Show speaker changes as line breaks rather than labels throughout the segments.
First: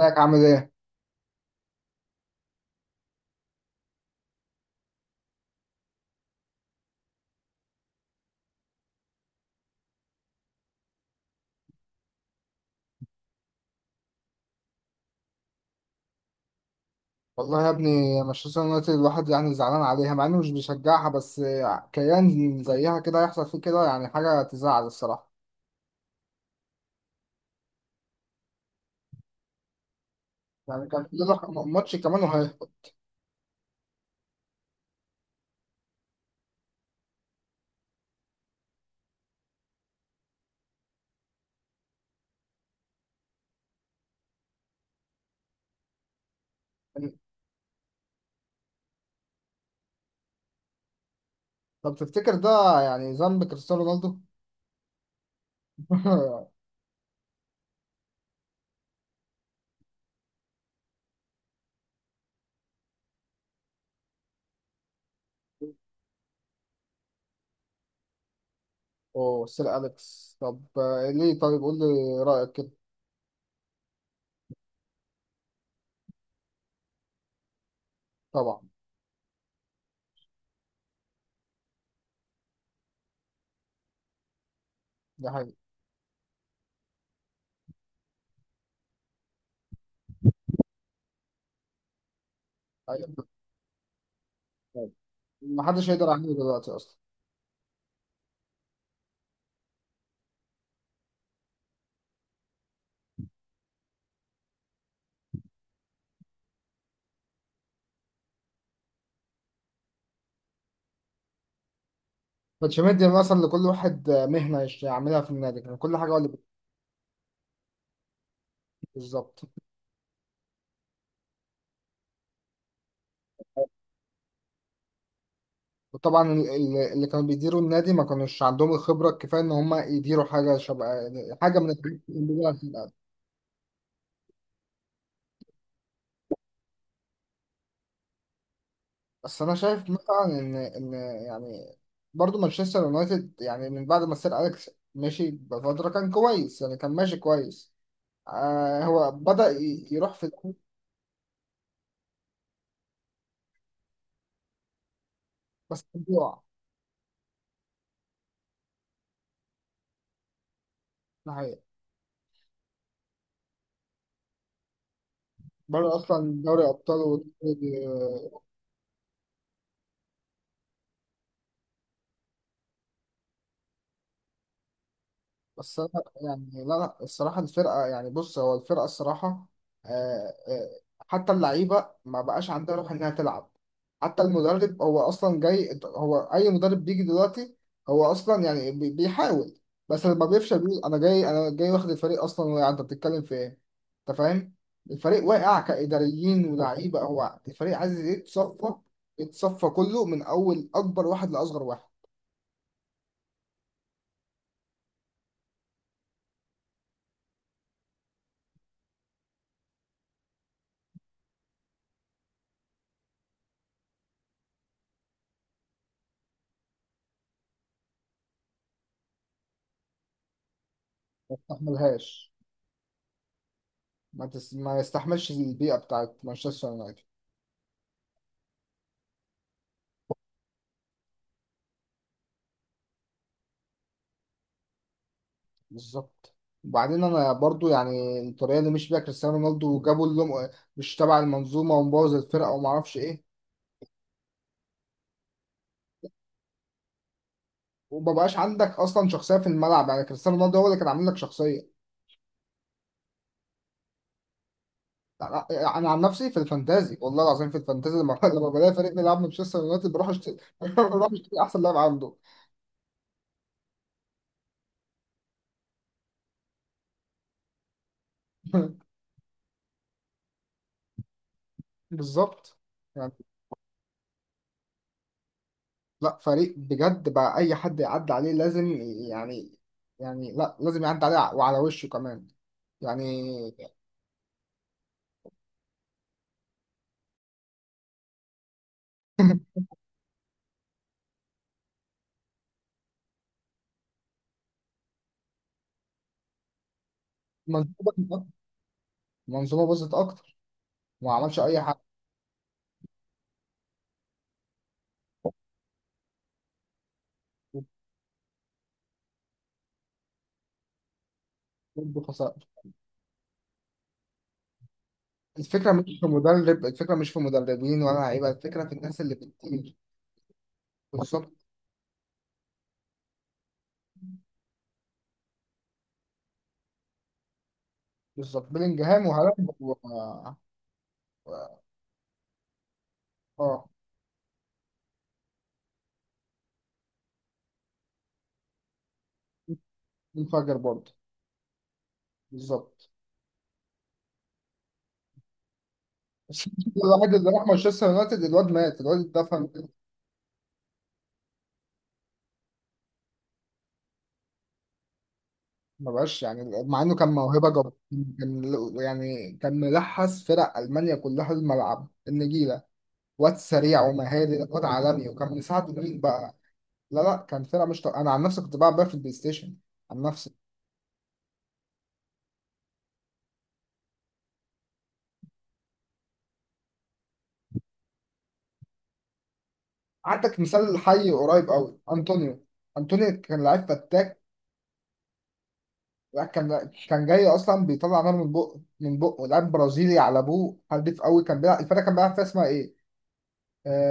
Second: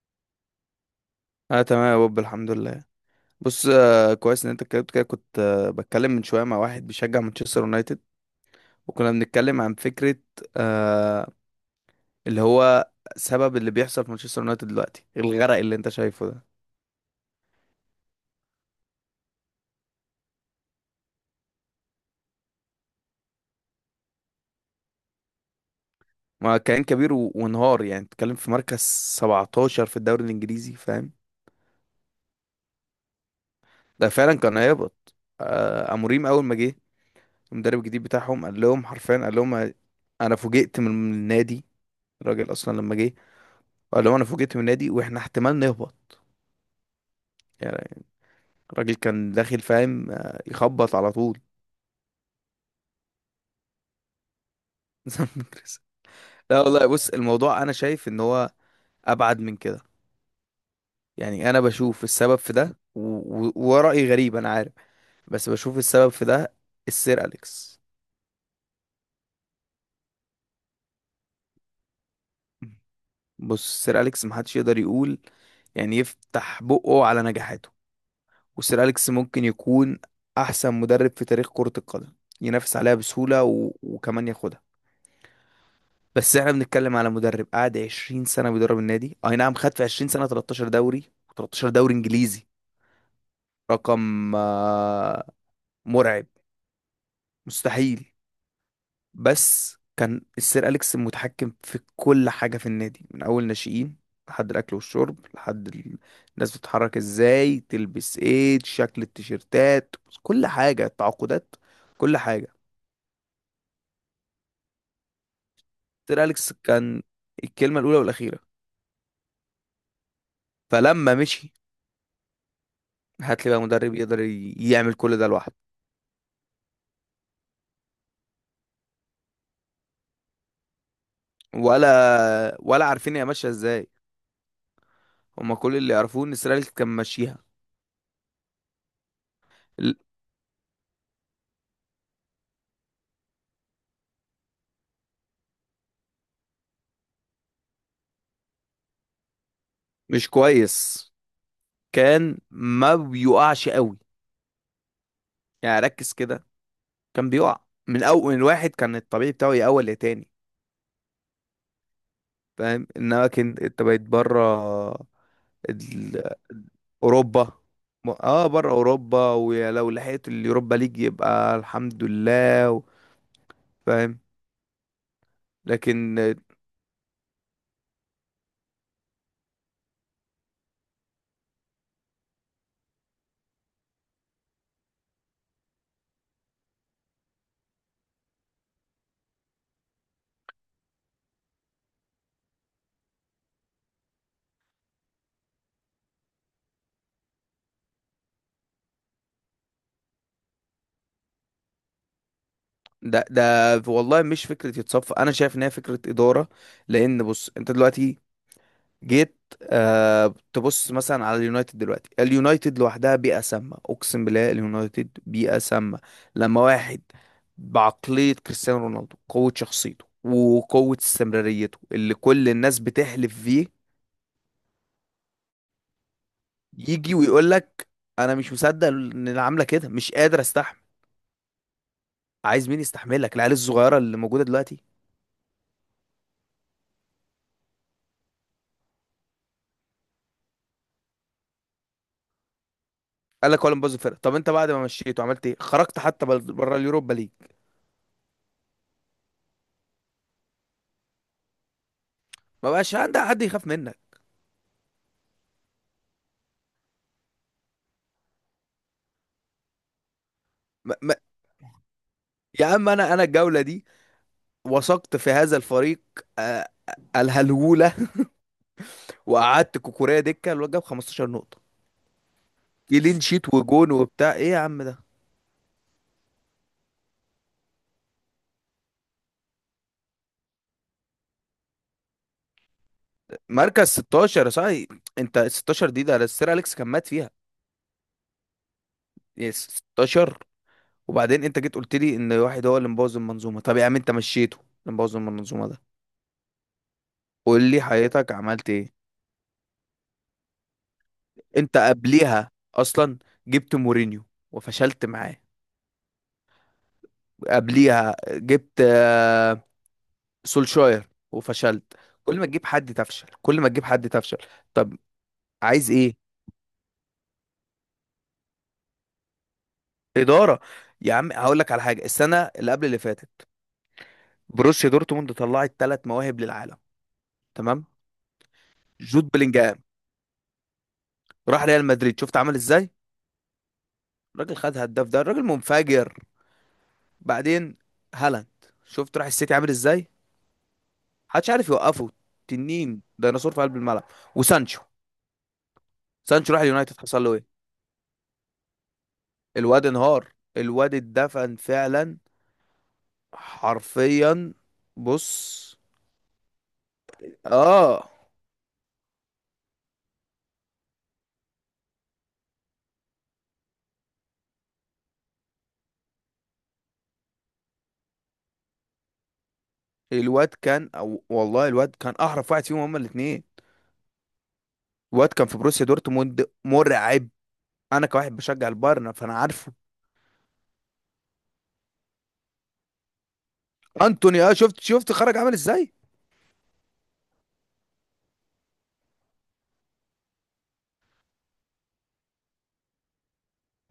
ازيك عامل ايه؟
اه تمام يا بوب، الحمد لله. بص، كويس ان انت اتكلمت كده. كنت بتكلم من شويه مع واحد بيشجع مانشستر يونايتد، وكنا بنتكلم عن فكره، آه اللي هو سبب اللي بيحصل في مانشستر يونايتد دلوقتي، الغرق اللي انت شايفه ده.
والله يا ابني مانشستر يونايتد الواحد يعني زعلان عليها مع انه مش بيشجعها، بس كيان زيها كده يحصل فيه كده، يعني حاجة تزعل الصراحة.
ما كان كبير وانهار. يعني بتتكلم في مركز 17 في الدوري الانجليزي،
يعني كان
فاهم.
في له ماتش كمان وهيهبط.
ده فعلا كان هيهبط. اموريم اول ما جه، المدرب الجديد بتاعهم، قال لهم حرفيا، قال لهم انا فوجئت من النادي. الراجل اصلا لما جه قال لهم انا فوجئت من النادي واحنا احتمال نهبط. يعني الراجل كان داخل فاهم، يخبط على طول.
طب تفتكر ده يعني ذنب كريستيانو رونالدو؟
زي ما بنكرس. لا والله، بص، الموضوع انا شايف ان هو ابعد من كده. يعني انا بشوف السبب في ده ورأيي غريب انا عارف، بس بشوف السبب في ده، السير اليكس.
اوه سير أليكس، طب ليه طيب قول لي رأيك كده.
بص، السير اليكس محدش يقدر يقول، يعني يفتح بقه على نجاحاته.
طبعا.
والسير اليكس ممكن يكون احسن مدرب في تاريخ كرة القدم، ينافس عليها بسهولة وكمان ياخدها.
ده حقيقي.
بس احنا بنتكلم على مدرب قعد 20 سنة بيدرب النادي، اي نعم خد في 20 سنة 13 دوري، 13 دوري انجليزي.
أيوة.
رقم
محدش يقدر
مرعب.
يعمله دلوقتي اصلا.
مستحيل. بس كان السير أليكس متحكم في كل حاجة في النادي، من أول ناشئين لحد الأكل والشرب، الناس بتتحرك ازاي، تلبس ايه، شكل التيشيرتات، كل حاجة، التعاقدات، كل حاجة.
كانش مدي مثلا لكل واحد مهنة يعملها في النادي، كان كل حاجة هو
سير
اللي
أليكس كان الكلمة الأولى والأخيرة.
بالظبط.
فلما مشي، هات لي بقى مدرب يقدر يعمل كل ده لوحده.
وطبعا اللي كانوا بيديروا النادي ما كانوش عندهم الخبرة الكفاية إن هم يديروا حاجة شبه حاجة من الحاجات اللي موجودة
ولا
في
ولا
الأهلي.
عارفين هي ماشيه ازاي. هما كل اللي يعرفوه ان اسرائيل كان ماشيها.
بس أنا شايف
ل-
مثلا إن يعني برضو مانشستر يونايتد يعني من بعد ما سير أليكس مشي بفترة كان كويس، يعني كان ماشي كويس. آه هو بدأ يروح في
مش
الكورة.
كويس. كان ما بيقعش قوي، يعني
بس كان
ركز
بيقع.
كده، كان بيقع. من اول من واحد كان الطبيعي بتاعه يأول لتاني،
ده حقيقة.
فاهم. انما كان انت بقيت بره
برضه
ال-
أصلا دوري أبطال.
اوروبا. بره اوروبا، ولو لحقت اليوروبا ليج يبقى الحمد لله فاهم.
بس انا
لكن
يعني لا الصراحه الفرقه، يعني بص هو الفرقه الصراحه آه، آه، حتى اللعيبه ما بقاش عندها روح انها تلعب. حتى المدرب هو اصلا جاي، هو اي مدرب بيجي دلوقتي هو اصلا يعني بيحاول. بس لما بيفشل بيقول انا جاي واخد الفريق اصلا واقع، انت بتتكلم في ايه؟ انت فاهم. الفريق واقع كاداريين ولاعيبه، هو الفريق عايز يتصفى، يتصفى كله من اول اكبر واحد لاصغر واحد.
ده والله مش فكرة يتصفى. أنا شايف إن هي فكرة إدارة. لأن بص، أنت دلوقتي جيت، تبص مثلا على اليونايتد دلوقتي، اليونايتد لوحدها بيئة سامة. أقسم بالله اليونايتد بيئة سامة. لما واحد بعقلية كريستيانو رونالدو، قوة شخصيته وقوة
ما
استمراريته اللي
تستحملهاش.
كل الناس بتحلف فيه،
ما يستحملش البيئة بتاعت مانشستر يونايتد.
يجي ويقول لك أنا مش مصدق إن اللي عاملة كده، مش قادر أستحمل، عايز مين يستحملك، العيال الصغيرة اللي موجودة دلوقتي.
بالظبط. وبعدين انا برضو يعني الطريقة اللي مشي بيها كريستيانو رونالدو، وجابوا اللي مش تبع المنظومة ومبوظ الفرقة وما اعرفش ايه.
قال لك ولا مبوظ الفرقه، طب انت بعد ما مشيته عملت ايه، خرجت حتى بره اليوروبا ليج،
ومبقاش عندك اصلا شخصية في الملعب، يعني كريستيانو رونالدو هو اللي كان عامل لك شخصية.
ما بقاش عندك حد يخاف منك.
لا- لا، انا عن نفسي في الفانتازي والله العظيم في الفانتازي لما لما بلاقي فريق بيلعب مانشستر يونايتد بروح اشتري
ما
بروح
ما
اشتري احسن لاعب عنده.
يا عم، انا الجوله دي وثقت في هذا الفريق. الهلوله. وقعدت كوكوريا دكه، الواد جاب 15 نقطه،
بالظبط.
كلين شيت وجون وبتاع ايه يا عم ده.
لا فريق بجد بقى اي حد يعدي عليه لازم يعني، يعني لا لازم يعدي عليه وعلى وشه كمان يعني.
مركز 16 يا صاحبي. انت ال 16 دي ده السير اليكس كان مات فيها. يا 16. وبعدين انت جيت قلت لي ان واحد هو اللي مبوظ المنظومه، طب يا عم انت مشيته اللي مبوظ المنظومه ده، قول لي
منظومه،
حياتك عملت ايه.
منظومه باظت اكتر وما عملش اي
انت
حاجه.
قبليها اصلا جبت مورينيو وفشلت معاه. قبليها جبت سولشاير وفشلت.
برضه خسر.
كل ما تجيب حد تفشل، كل ما تجيب حد تفشل. طب
الفكره مش
عايز
في
ايه،
مدرب، الفكره مش في مدربين ولا لعيبه، الفكره في الناس اللي بتدير.
اداره. يا
بالظبط.
عم هقول لك على حاجه، السنه اللي قبل اللي فاتت بروسيا دورتموند طلعت ثلاث مواهب للعالم. تمام.
بالظبط بيلينجهام
جود
وهالاند
بلينجهام
و-
راح ريال مدريد، شفت عمل ازاي.
اه
الراجل خد هداف، ده الراجل منفجر. بعدين هالاند، شفت راح السيتي عامل ازاي،
منفجر برضه.
محدش عارف يوقفه.
بالظبط.
تنين ديناصور في قلب الملعب. وسانشو،
بس
سانشو راح اليونايتد
الواحد
حصل
اللي
له ايه.
راح مانشستر يونايتد الواد مات الواد اتدفن.
الواد انهار، الواد اتدفن فعلا، حرفيا. بص.
ما بقاش يعني مع انه كان موهبه جبار.
اه
كان يعني كان ملحس فرق المانيا كلها الملعب النجيله، واد سريع ومهاري، واد عالمي، وكان مساعده مين بقى؟ لا لا كان فرقه مش طبيعية. انا عن نفسي كنت بلعب بقى في البلاي ستيشن عن نفسي.
الواد كان، أو والله الواد كان احرف واحد فيهم هما الاثنين. الواد كان في بروسيا دورتموند مرعب. انا كواحد بشجع البايرن فانا عارفه.
عندك مثال حي قريب قوي انطونيو. انطونيو كان لعيب فتاك.
انتوني، شفت خرج عامل ازاي.
لا، كان كان جاي اصلا بيطلع نار من بقه من بقه، لاعب برازيلي على ابوه، حديف قوي، كان بيلعب الفرقه كان بيلعب فيها اسمها ايه،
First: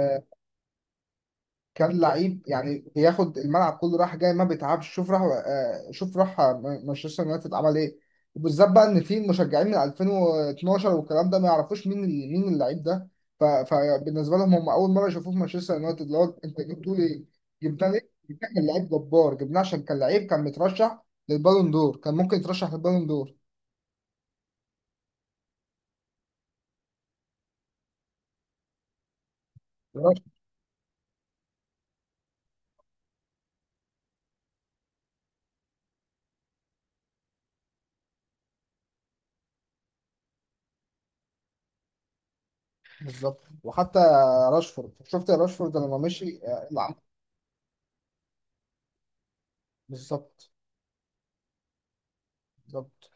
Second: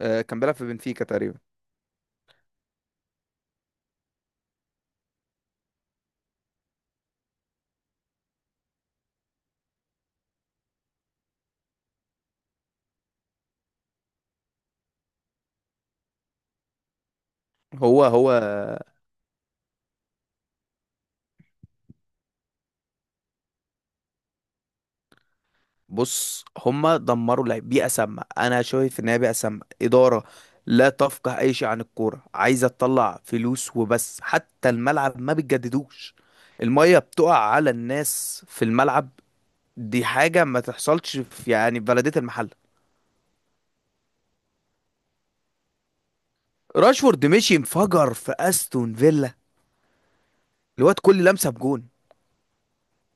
كان بيلعب في بنفيكا تقريبا.
كان لعيب يعني بياخد الملعب كله راح جاي ما بيتعبش. شوف راح شوف راح مانشستر يونايتد عمل ايه؟ وبالذات بقى ان في مشجعين من 2012 والكلام ده ما يعرفوش مين مين اللعيب ده. فبالنسبه لهم هم اول مره يشوفوه في مانشستر يونايتد، اللي هو انت جبتوه ليه؟ جبناه ليه؟
هو هو
جبناه كان لعيب جبار، جبناه عشان كان لعيب، كان مترشح للبالون دور، كان ممكن يترشح للبالون دور.
بص هما دمروا لعب. بيئة سامة، أنا شايف إن هي بيئة سامة،
راشفورد.
إدارة لا تفقه أي شيء عن الكورة، عايزة تطلع فلوس وبس. حتى الملعب ما بتجددوش، المية بتقع على الناس في الملعب. دي حاجة ما تحصلش في، يعني، في بلدية المحل.
بالظبط. وحتى راشفورد، شفت راشفورد لما مشي، اللي
راشفورد مشي انفجر في أستون فيلا.
بالظبط.
الواد كل لمسة بجون.
بالظبط.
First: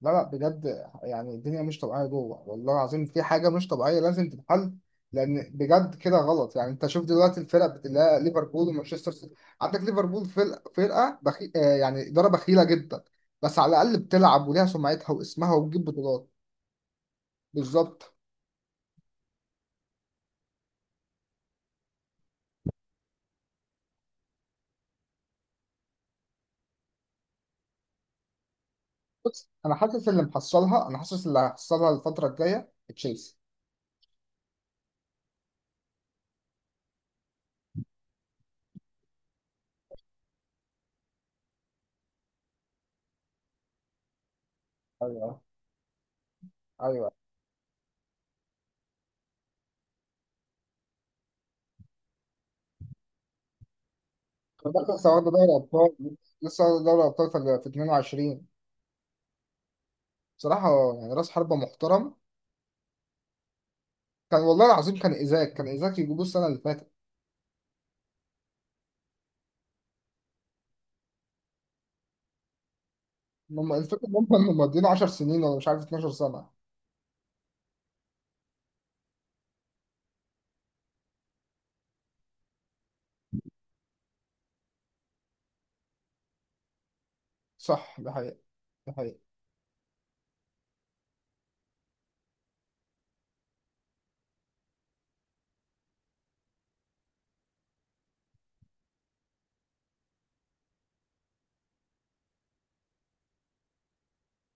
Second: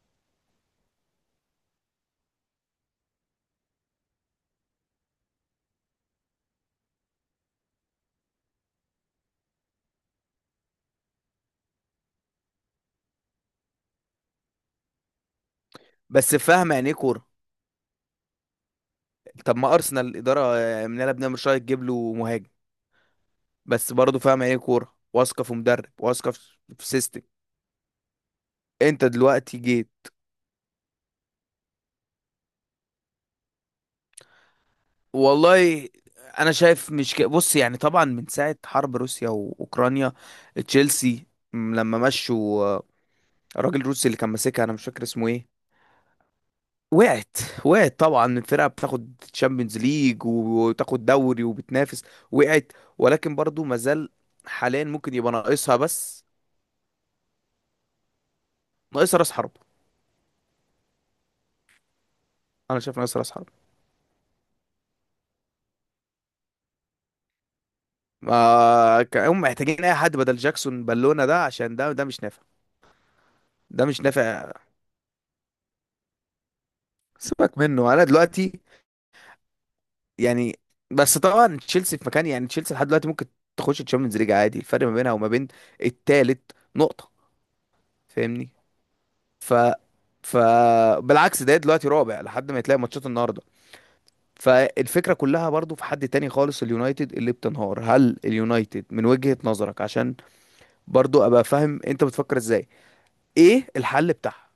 لا لا بجد يعني الدنيا مش طبيعية جوه، والله العظيم في حاجة مش طبيعية لازم تتحل. لأن بجد كده غلط. يعني أنت شوف دلوقتي الفرق، بتلاقي ليفربول ومانشستر سيتي. عندك ليفربول فرقة فرقة بخي... آه يعني إدارة بخيلة جدا، بس على الأقل بتلعب وليها سمعتها واسمها وبتجيب بطولات.
بس فاهم يعني إيه كورة.
بالظبط.
طب ما أرسنال الإدارة مناله بنعمل شوية تجيب له مهاجم، بس برضه فاهم يعني إيه كورة واثقة في مدرب، واثقة في سيستم. انت
بص
دلوقتي
أنا
جيت.
حاسس اللي محصلها، أنا حاسس اللي هيحصلها الفترة الجاية تشيلسي.
والله انا شايف مش بص يعني، طبعا من ساعة حرب روسيا واوكرانيا، تشيلسي، لما مشوا، الراجل الروسي اللي كان ماسكها انا مش فاكر اسمه
أيوه.
ايه،
أيوه.
وقعت. وقعت طبعا، الفرقة بتاخد تشامبيونز ليج وتاخد دوري وبتنافس، وقعت. ولكن برضو مازال
ده
حاليا،
لسه
ممكن
واخدة
يبقى
دوري
ناقصها
أبطال،
بس،
لسه واخدة دوري أبطال في في 22.
ناقصها راس حرب.
بصراحة يعني رأس حربة محترم.
انا شايف ناقصها راس حرب.
كان والله العظيم كان إيزاك، كان إيزاك يجيبوه السنة اللي فاتت.
ما كان- هم محتاجين اي حد بدل جاكسون بالونة ده، عشان ده مش نافع.
هم
ده مش
الفكرة إن هم
نافع.
كانوا مضيين 10 سنين ولا مش عارف 12 سنة.
سيبك منه انا دلوقتي، يعني. بس طبعا تشيلسي في مكان، يعني تشيلسي لحد دلوقتي ممكن تخش الشامبيونز ليج عادي. الفرق ما بينها وما بين التالت نقطة،
صح ده حقيقة.
فاهمني.
ده حقيقة.
ف ف بالعكس، ده دلوقتي رابع لحد ما يتلاقي ماتشات النهارده. فالفكرة كلها برضو في حد تاني خالص، اليونايتد اللي بتنهار. هل اليونايتد من وجهة نظرك، عشان برضو ابقى فاهم انت بتفكر ازاي، ايه الحل بتاعها؟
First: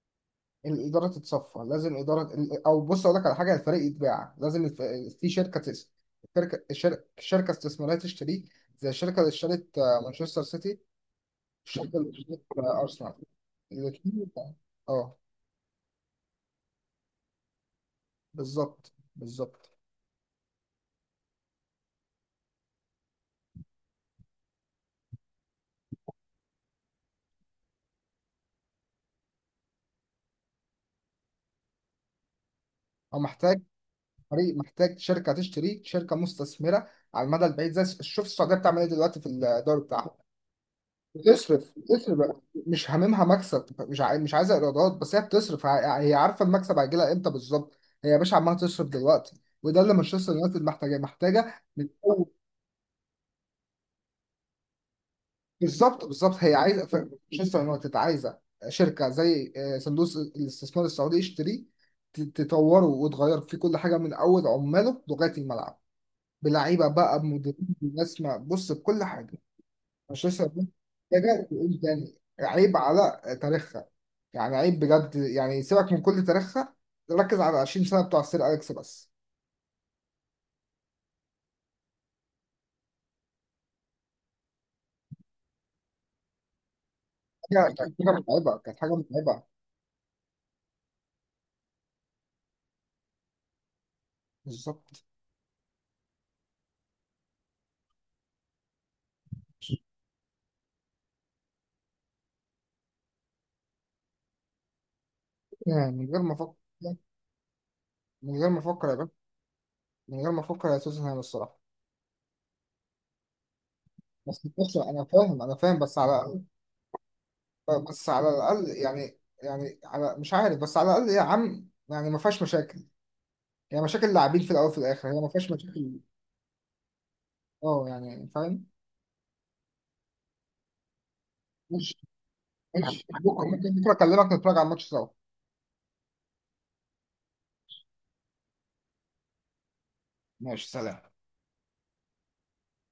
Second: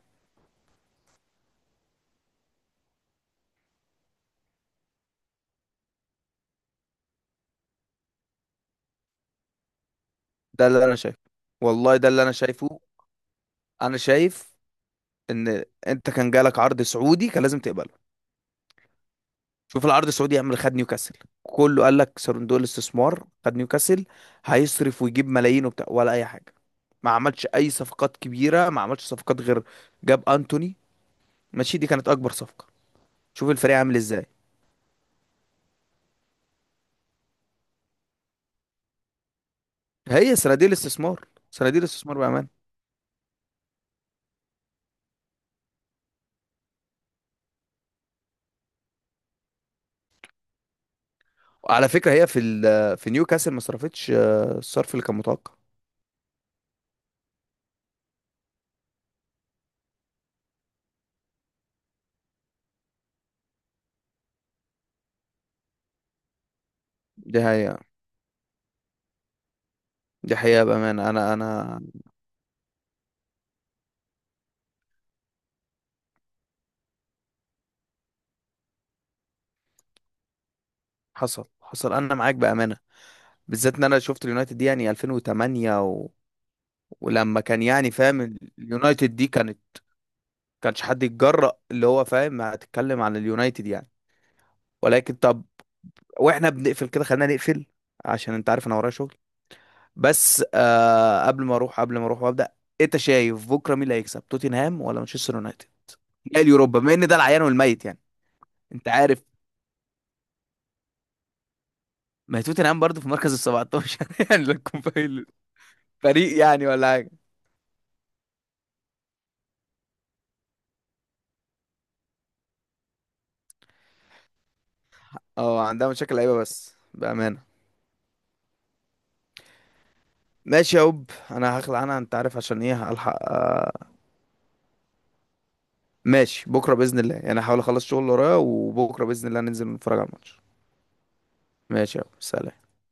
الإدارة تتصفى لازم، إدارة أو بص أقول لك على حاجة، الفريق يتباع لازم في شركة الشركة شركة استثمارية تشتريه، زي الشركة اللي اشترت مانشستر
ده
سيتي،
اللي انا شايفه،
والشركة
والله ده
اللي
اللي انا
اشترت
شايفه.
أرسنال،
انا
الاتنين.
شايف
اه
ان انت كان جالك عرض سعودي كان لازم تقبله.
بالظبط بالظبط.
شوف العرض السعودي يعمل، خد نيوكاسل، كله قال لك صندوق الاستثمار خد نيوكاسل، هيصرف ويجيب ملايين وبتاع ولا اي حاجه. ما عملش اي صفقات كبيره، ما عملش صفقات غير، جاب انتوني، ماشي دي كانت اكبر صفقه.
هو
شوف
محتاج،
الفريق عامل ازاي.
فريق محتاج شركه تشتريه، شركه مستثمره على المدى البعيد. زي شوف السعوديه بتعمل ايه دلوقتي في الدوري بتاعهم،
هي صناديق الاستثمار،
بتصرف،
صناديق
بتصرف
الاستثمار
بقى.
بامان.
مش هاممها مكسب، مش عايزه ايرادات، بس هي بتصرف هي عارفه المكسب هيجي لها امتى بالظبط. هي يا باشا عماله تصرف دلوقتي، وده اللي مانشستر يونايتد محتاجاه، محتاجه من
وعلى فكره
اول.
هي في في نيوكاسل ما صرفتش الصرف اللي كان متوقع.
بالظبط. بالظبط هي عايزه مانشستر يونايتد عايزه شركه زي صندوق الاستثمار السعودي يشتريه، تطوره وتغير فيه كل حاجه من اول عماله لغايه الملعب، بلعيبه بقى،
دي
بمدربين،
حقيقه.
بناس بص بكل حاجه.
دي
مانشستر
حقيقه
يونايتد
بامانه، انا
محتاجه تقول
انا
تاني، عيب على تاريخها، يعني عيب بجد. يعني سيبك من كل تاريخها، ركز على 20 سنه بتوع سير اليكس بس.
حصل، انا معاك بامانه، بالذات ان انا شفت اليونايتد دي يعني 2008، ولما كان
حاجه
يعني
كانت حاجه
فاهم
متعبه كانت حاجه
اليونايتد دي
متعبه.
كانت، كانش حد يتجرأ اللي هو فاهم هتتكلم عن اليونايتد يعني.
بالظبط.
ولكن طب، واحنا بنقفل كده، خلينا نقفل عشان انت عارف انا ورايا شغل. بس قبل ما اروح وابدا، انت شايف بكره مين اللي هيكسب، توتنهام ولا مانشستر يونايتد؟
يعني من غير ما
لا
افكر،
اليوروبا، بما ان ده العيان والميت يعني،
من غير ما افكر
انت
يا باشا،
عارف.
من غير ما افكر يا توتنهام الصراحه.
ما هي توتنهام برضه في مركز ال 17 يعني
بس
لا
بص
تكون
انا فاهم انا فاهم بس
فريق
على،
يعني ولا حاجه.
بس على الاقل يعني، يعني على مش عارف، بس على الاقل يا عم يعني ما فيهاش مشاكل. هي مشاكل لاعبين في الاول وفي الاخر، هي ما فيهاش
اه، عندها
مشاكل.
مشاكل لعيبه بس بامانه.
اه يعني فاهم.
ماشي يا هوب، انا هخلع،
مش
انا انت عارف عشان ايه،
مش
هلحق.
بكره، ممكن بكره اكلمك نتفرج على الماتش سوا.
ماشي بكرة بإذن الله، يعني هحاول أخلص شغل اللي ورايا، وبكرة بإذن الله ننزل نتفرج على الماتش.
ماشي سلام.
ماشي يا أبو، سلام.